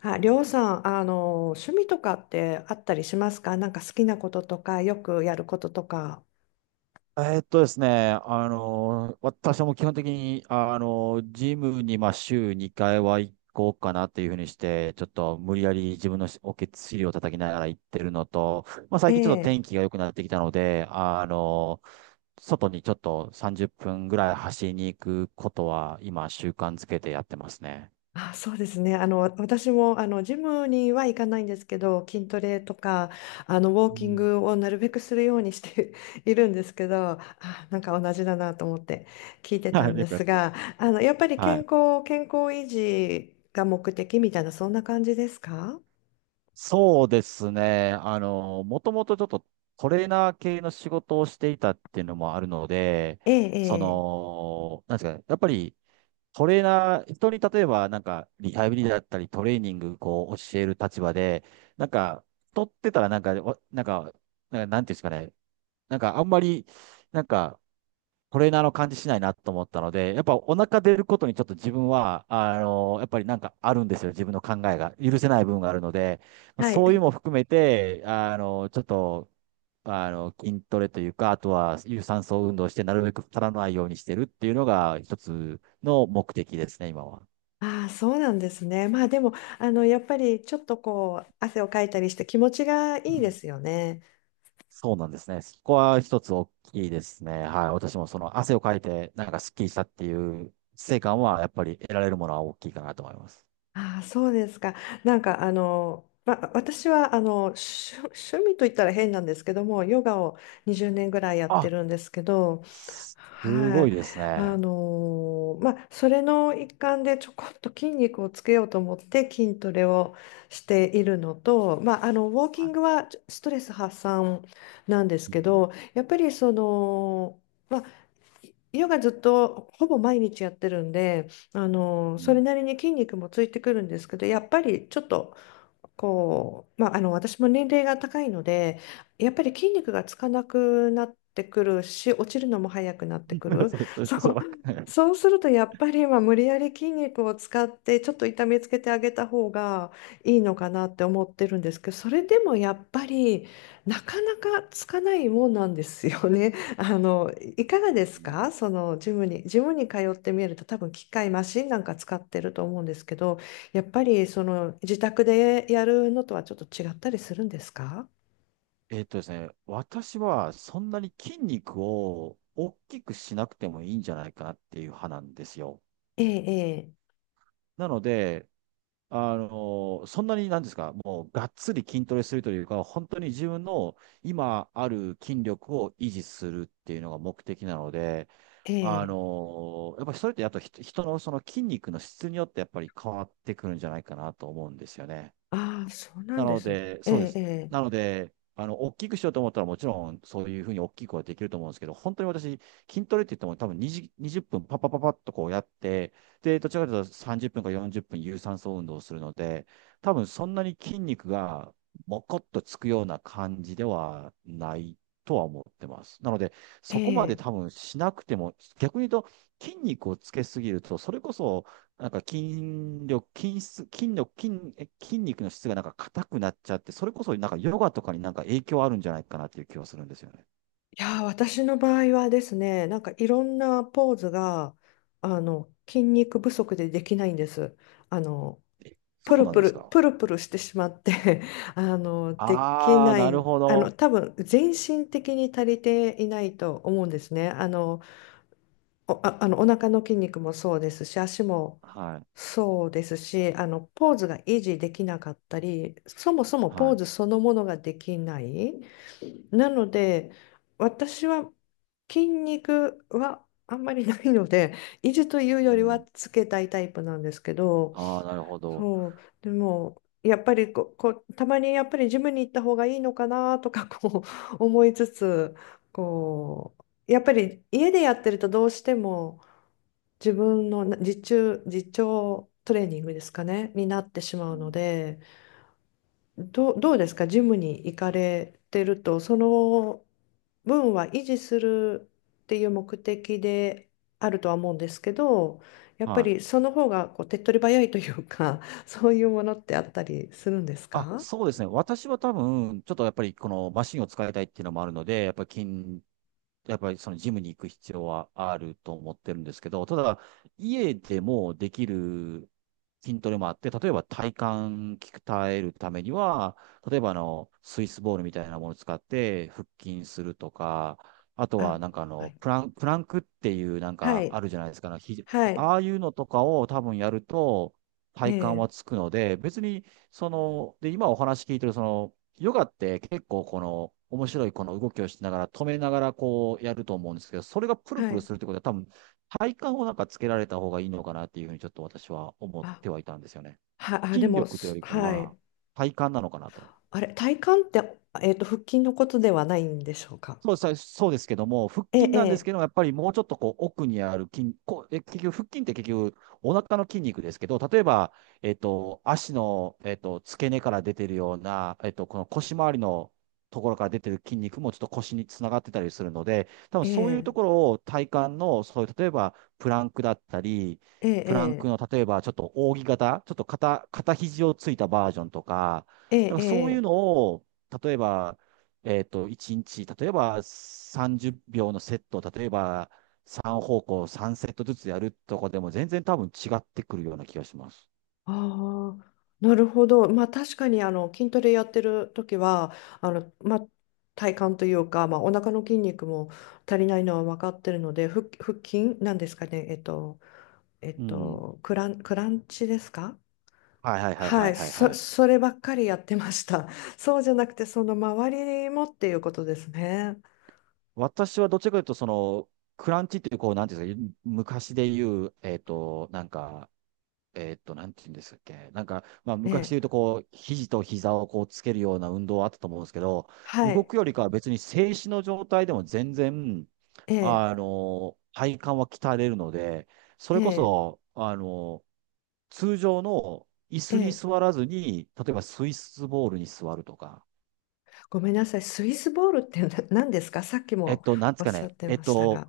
あ、りょうさん、趣味とかってあったりしますか？なんか好きなこととか、よくやることとか。ですね、あの、私はもう基本的に、ジムに、週2回は行こうかなっていうふうにして、ちょっと無理やり自分のおけつ尻を叩きながら行ってるのと、まあ、え最近ちょっと天え。気が良くなってきたので、外にちょっと30分ぐらい走りに行くことは、今、習慣づけてやってますね。あ、そうですね。私も、ジムには行かないんですけど、筋トレとか、ウォーうキンん。グをなるべくするようにして いるんですけど、あ、なんか同じだなと思って聞いてたはんい、でよくやっすてまが、す。やっぱりは健い。康、健康維持が目的みたいな、そんな感じですか？そうですね。もともとちょっとトレーナー系の仕事をしていたっていうのもあるので、ええ、そええ。の、なんですかね、やっぱりトレーナー、人に例えばなんかリハビリだったりトレーニングこう教える立場で、なんか、取ってたらなんか、わなんか、なんかなんていうんですかね、なんかあんまり、なんか、トレーナーの感じしないなと思ったので、やっぱお腹出ることにちょっと自分は、あの、やっぱりなんかあるんですよ。自分の考えが。許せない部分があるので、まあはそういうい。のも含めて、あの、ちょっと、筋トレというか、あとは有酸素運動して、なるべく足らないようにしてるっていうのが一つの目的ですね、今は。ああ、そうなんですね。まあでも、やっぱりちょっとこう、汗をかいたりして気持ちがいいうでん。すよね。そうなんですね。そこは一つ大きいですね。はい。私もその汗をかいて、なんかスッキリしたっていう成果は、やっぱり得られるものは大きいかなと思います。ああ、そうですか。なんか、まあ、私は、趣味と言ったら変なんですけども、ヨガを20年ぐらいやってあ、るんですけど、すはごい、いですね。まあそれの一環でちょこっと筋肉をつけようと思って筋トレをしているのと、まあ、ウォーキはンい。グはストレス発散なんですうけん。ど、やっぱりその、まあ、ヨガずっとほぼ毎日やってるんで、うそれん。なりに筋肉もついてくるんですけど、やっぱりちょっとこう、まあ、私も年齢が高いのでやっぱり筋肉がつかなくなってくるし、落ちるのも早くなってく る そう そうそそうそう、う、わかんない。そうするとやっぱりまあ無理やり筋肉を使ってちょっと痛めつけてあげた方がいいのかなって思ってるんですけど、それでもやっぱりなかなかつかないもんなんですよね。いかがでうすん。か？そのジムに通ってみると多分機械マシンなんか使ってると思うんですけど、やっぱりその自宅でやるのとはちょっと違ったりするんですか？えっとですね、私はそんなに筋肉を大きくしなくてもいいんじゃないかなっていう派なんですよ。ええ、なので、そんなになんですか、もうがっつり筋トレするというか、本当に自分の今ある筋力を維持するっていうのが目的なので、ええ、ええ。やっぱりそれってあと人のその筋肉の質によってやっぱり変わってくるんじゃないかなと思うんですよね。ああー、そうななんでのすね。で、えそうです。え、なので、大きくしようと思ったら、もちろん、そういうふうに大きくはできると思うんですけど、本当に私、筋トレって言っても、多分20分、パッパッパッパッとこうやって、で、どちらかというと30分か40分、有酸素運動をするので、多分そんなに筋肉が、もこっとつくような感じではないとは思ってます。なので、ええ、そこえまでえ。多分しなくても、逆に言うと、筋肉をつけすぎると、それこそ、なんか筋力、筋質、筋力、筋、え筋肉の質がなんか硬くなっちゃって、それこそなんかヨガとかになんか影響あるんじゃないかなっていう気はするんですよね。いやー、私の場合はですね、なんかいろんなポーズが、筋肉不足でできないんです。あの、え、そプうルなんプですル、か？プルプルしてしまって できああー、ななるい、ほど。多分、全身的に足りていないと思うんですね。お腹の筋肉もそうですし、足もはい。そうですし、ポーズが維持できなかったり、そもそもポはーい。ズそのものができない。なので、私は筋肉はあんまりないので、維持といううよりん、はつけたいタイプなんですけど、ああ、なるほど。そう、でも、やっぱりこう、たまにやっぱりジムに行った方がいいのかなとか、こう、思いつつ、こう、やっぱり家でやってるとどうしても、自分の自重、トレーニングですかね、になってしまううのん、で、どうですか、ジムに行かれてると、その分は維持するっていう目的であるとは思うんですけど、やっぱはりい。その方がこう手っ取り早いというか、そういうものってあったりするんですあ、か？そうですね。私は多分、ちょっとやっぱりこのマシンを使いたいっていうのもあるので、やっぱりそのジムに行く必要はあると思ってるんですけど、ただ、家でもできる筋トレもあって、例えば体幹鍛えるためには、例えばスイスボールみたいなものを使って腹筋するとか、あとはあ、なんかあはの、い。プラン、プランクっていうなんはかあい。るじゃないですか、あのひじ、はい。ああいうのとかを多分やると体幹えはえ、つくので、別にで、今お話聞いてる、その、ヨガって結構この、面白いこの動きをしながら、止めながらこうやると思うんですけど、それがプルはプルい。するってことは多分、体幹をなんかつけられた方がいいのかなっていうふうにちょっと私は思っあ、てはいたんですよね。あ、で筋も、力というよりかはい。は、体幹なのかなと。あれ、体幹って、腹筋のことではないんでしょうか。そうさ、そうですけども、腹筋なんですえけえ、ども、やっぱりもうちょっとこう奥にある筋、こう、え、結局、腹筋って結局、お腹の筋肉ですけど、例えば、えっと、足の、えっと、付け根から出てるような、えっと、この腰回りのところから出てる筋肉もちょっと腰につながってたりするので、多分えそういうえ、とこえろを体幹の、そういう、例えば、プランクだったり、プランクえ、の、例えば、ちょっと扇形、ちょっと肩、肩肘をついたバージョンとか、えなんえ、かそういうえのえ、を、例えば、えっと、1日、例えば30秒のセットを、例えば3方向3セットずつやるとかでも全然多分違ってくるような気がします。ああー、なるほど。まあ、確かに、筋トレやってる時は、まあ、体幹というか、まあ、お腹の筋肉も足りないのは分かってるので、腹筋なんですかね。うん。クランチですか？はいはいはいははいい、はいはそ、い。そればっかりやってました。そうじゃなくて、その周りもっていうことですね。私はどっちかというと、その、クランチっていう、こう、なんていうんですか、昔で言う、えっと、なんか、えーっと、なんて言うんですっけ。なんか、まあ、え昔でえ、言うと、こう、肘と膝をこうつけるような運動はあったと思うんですけど、は動い、くよりかは別に静止の状態でも全然、ええ、体幹は鍛えれるので、そえれこえ、そ、あの、通常の椅え子にえ。座らずに、例えばスイスボールに座るとか、ごめんなさい、スイスボールって何ですか？さっきえっもと、なんでおすっかしゃね、ってえっましたと、が。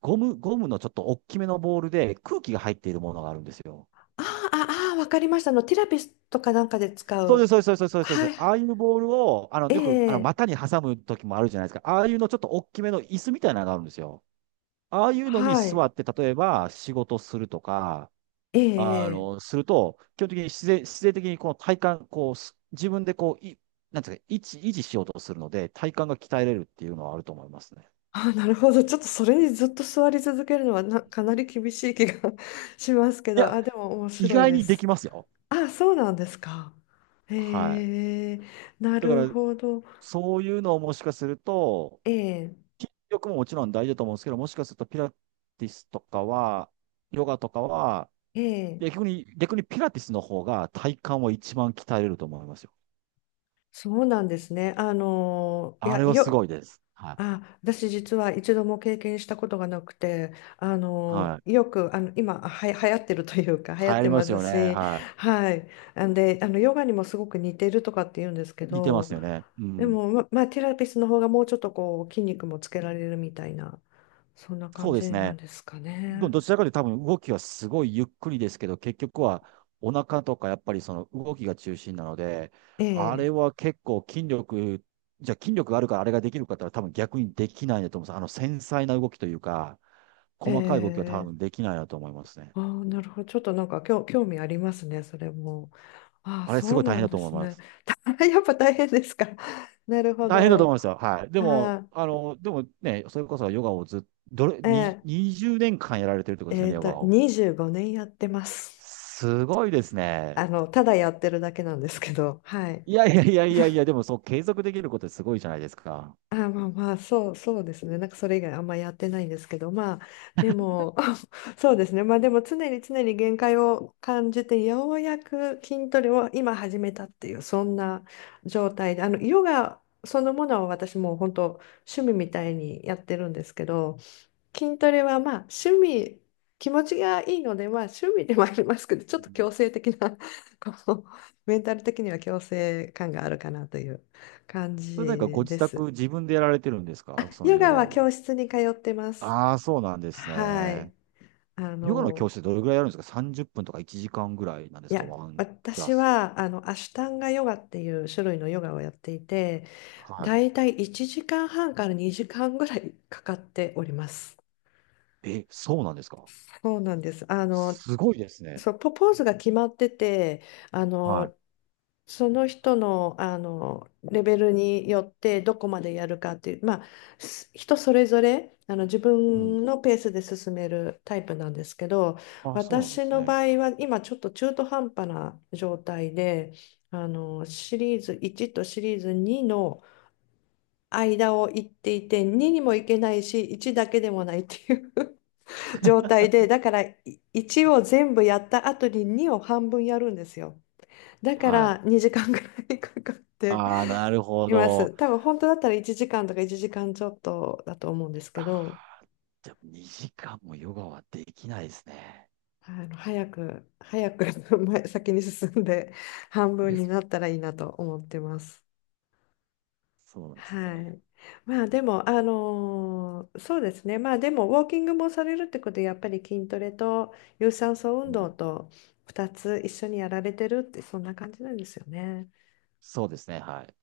ゴムのちょっと大きめのボールで空気が入っているものがあるんですよ。ああ、ああ、わかりました。ティラピスとかなんかで使そうです、う。そうです、そうです、そうです。そうはでい、す、ああいうボールを、あの、えよく、あの、え、股に挟む時もあるじゃないですか。ああいうのちょっと大きめの椅子みたいなのがあるんですよ。ああいうのには座い、って、例えば仕事するとか、えあえ、ええ。の、すると、基本的に自然的にこの体幹、こう、す自分でこう、い、なんていうか、維持しようとするので、体幹が鍛えれるっていうのはあると思いますね。あ、なるほど。ちょっとそれにずっと座り続けるのはかなり厳しい気が しますけいど、や、あ、でも面意白い外でにできす。ますよ。あ、そうなんですか。はい。へえ、なだかるら、ほど。そういうのをもしかすると、ええ、筋力ももちろん大事だと思うんですけど、もしかするとピラティスとかは、ヨガとかは、ええ、逆にピラティスの方が体幹は一番鍛えれると思いますよ。そうなんですね。いあや、れはすごいです。はい。あ、私実は一度も経験したことがなくて、はい。よく、今、流行ってるというか、流行流っ行てりまますすよね。し、ははい。んで、ヨガにもすごく似てるとかって言うんですけい。似てまど、すよね。うでん。も、まあ、ティラピスの方がもうちょっとこう、筋肉もつけられるみたいな、そんなそ感うですじなんね。ですかどね。どちらかというと多分動きはすごいゆっくりですけど、結局はお腹とかやっぱりその動きが中心なので、えあれえ、は結構筋力、じゃあ筋力があるからあれができるかって言ったら多分逆にできないんだと思うんです。あの繊細な動きというか、へ細かい動きは多分え。できないなと思いますね。ああ、なるほど。ちょっとなんか興味ありますね、それも。ああ、あれすそごうい大な変んだでと思いすまね。す。やっぱ大変ですか？なるほ大変だとど。思いますよ。はい。でも、あああ、の、でもね、それこそヨガをずっと、どれ、えにえ20年間やられてるってことですよね、ヨガを。25年やってます。すごいですね。ただやってるだけなんですけど、はい。いやいやいやいやいや、でもそう継続できることってすごいじゃないですか。あ、まあまあ、そうですね。なんかそれ以外あんまやってないんですけど、まあ、でも、そうですね。まあでも常に常に限界を感じて、ようやく筋トレを今始めたっていう、そんな状態で、ヨガそのものは私もう本当趣味みたいにやってるんですけど、筋トレはまあ趣味、気持ちがいいので、まあ趣味でもありますけど、うちょっと強ん。制的な、こう、メンタル的には強制感があるかなという感それなんかごじ自で宅す。自分でやられてるんですかそのヨヨガはガ教は。室に通ってます。ああ、そうなんですはい。ね。あヨガの教の、室ってどれぐらいやるんですか？ 30 分とか1時間ぐらいなんでいすか、や、ワンクラ私ス。はアシュタンガヨガっていう種類のヨガをやっていて、はだいたい1時間半から2時間ぐらいかかっております。い。え、そうなんですか？そうなんです。すごいですね。そう、ポーズが決まってて、あはの、その人の、レベルによってどこまでやるかっていう、まあ、人それぞれ自い。う分ん。のペースで進めるタイプなんですけど、あ、そうなんで私すのね。場合は今ちょっと中途半端な状態でシリーズ1とシリーズ2の間を行っていて、2にも行けないし1だけでもないっていう 状態で、だから1を全部やった後に2を半分やるんですよ。だかはい。ら2時間ぐらいかかってああ、なるほいます。ど。多分本当だったら1時間とか1時間ちょっとだと思うんですけど、あー、でも2時間もヨガはできないですね。早く早く 先に進んで半分になったらいいなと思ってます。そうなんですはね。い。まあでも、そうですね。まあでも、ウォーキングもされるってことで、やっぱり筋トレと有酸素う運動ん。と2つ一緒にやられてるって、そんな感じなんですよね。そうですね。はい。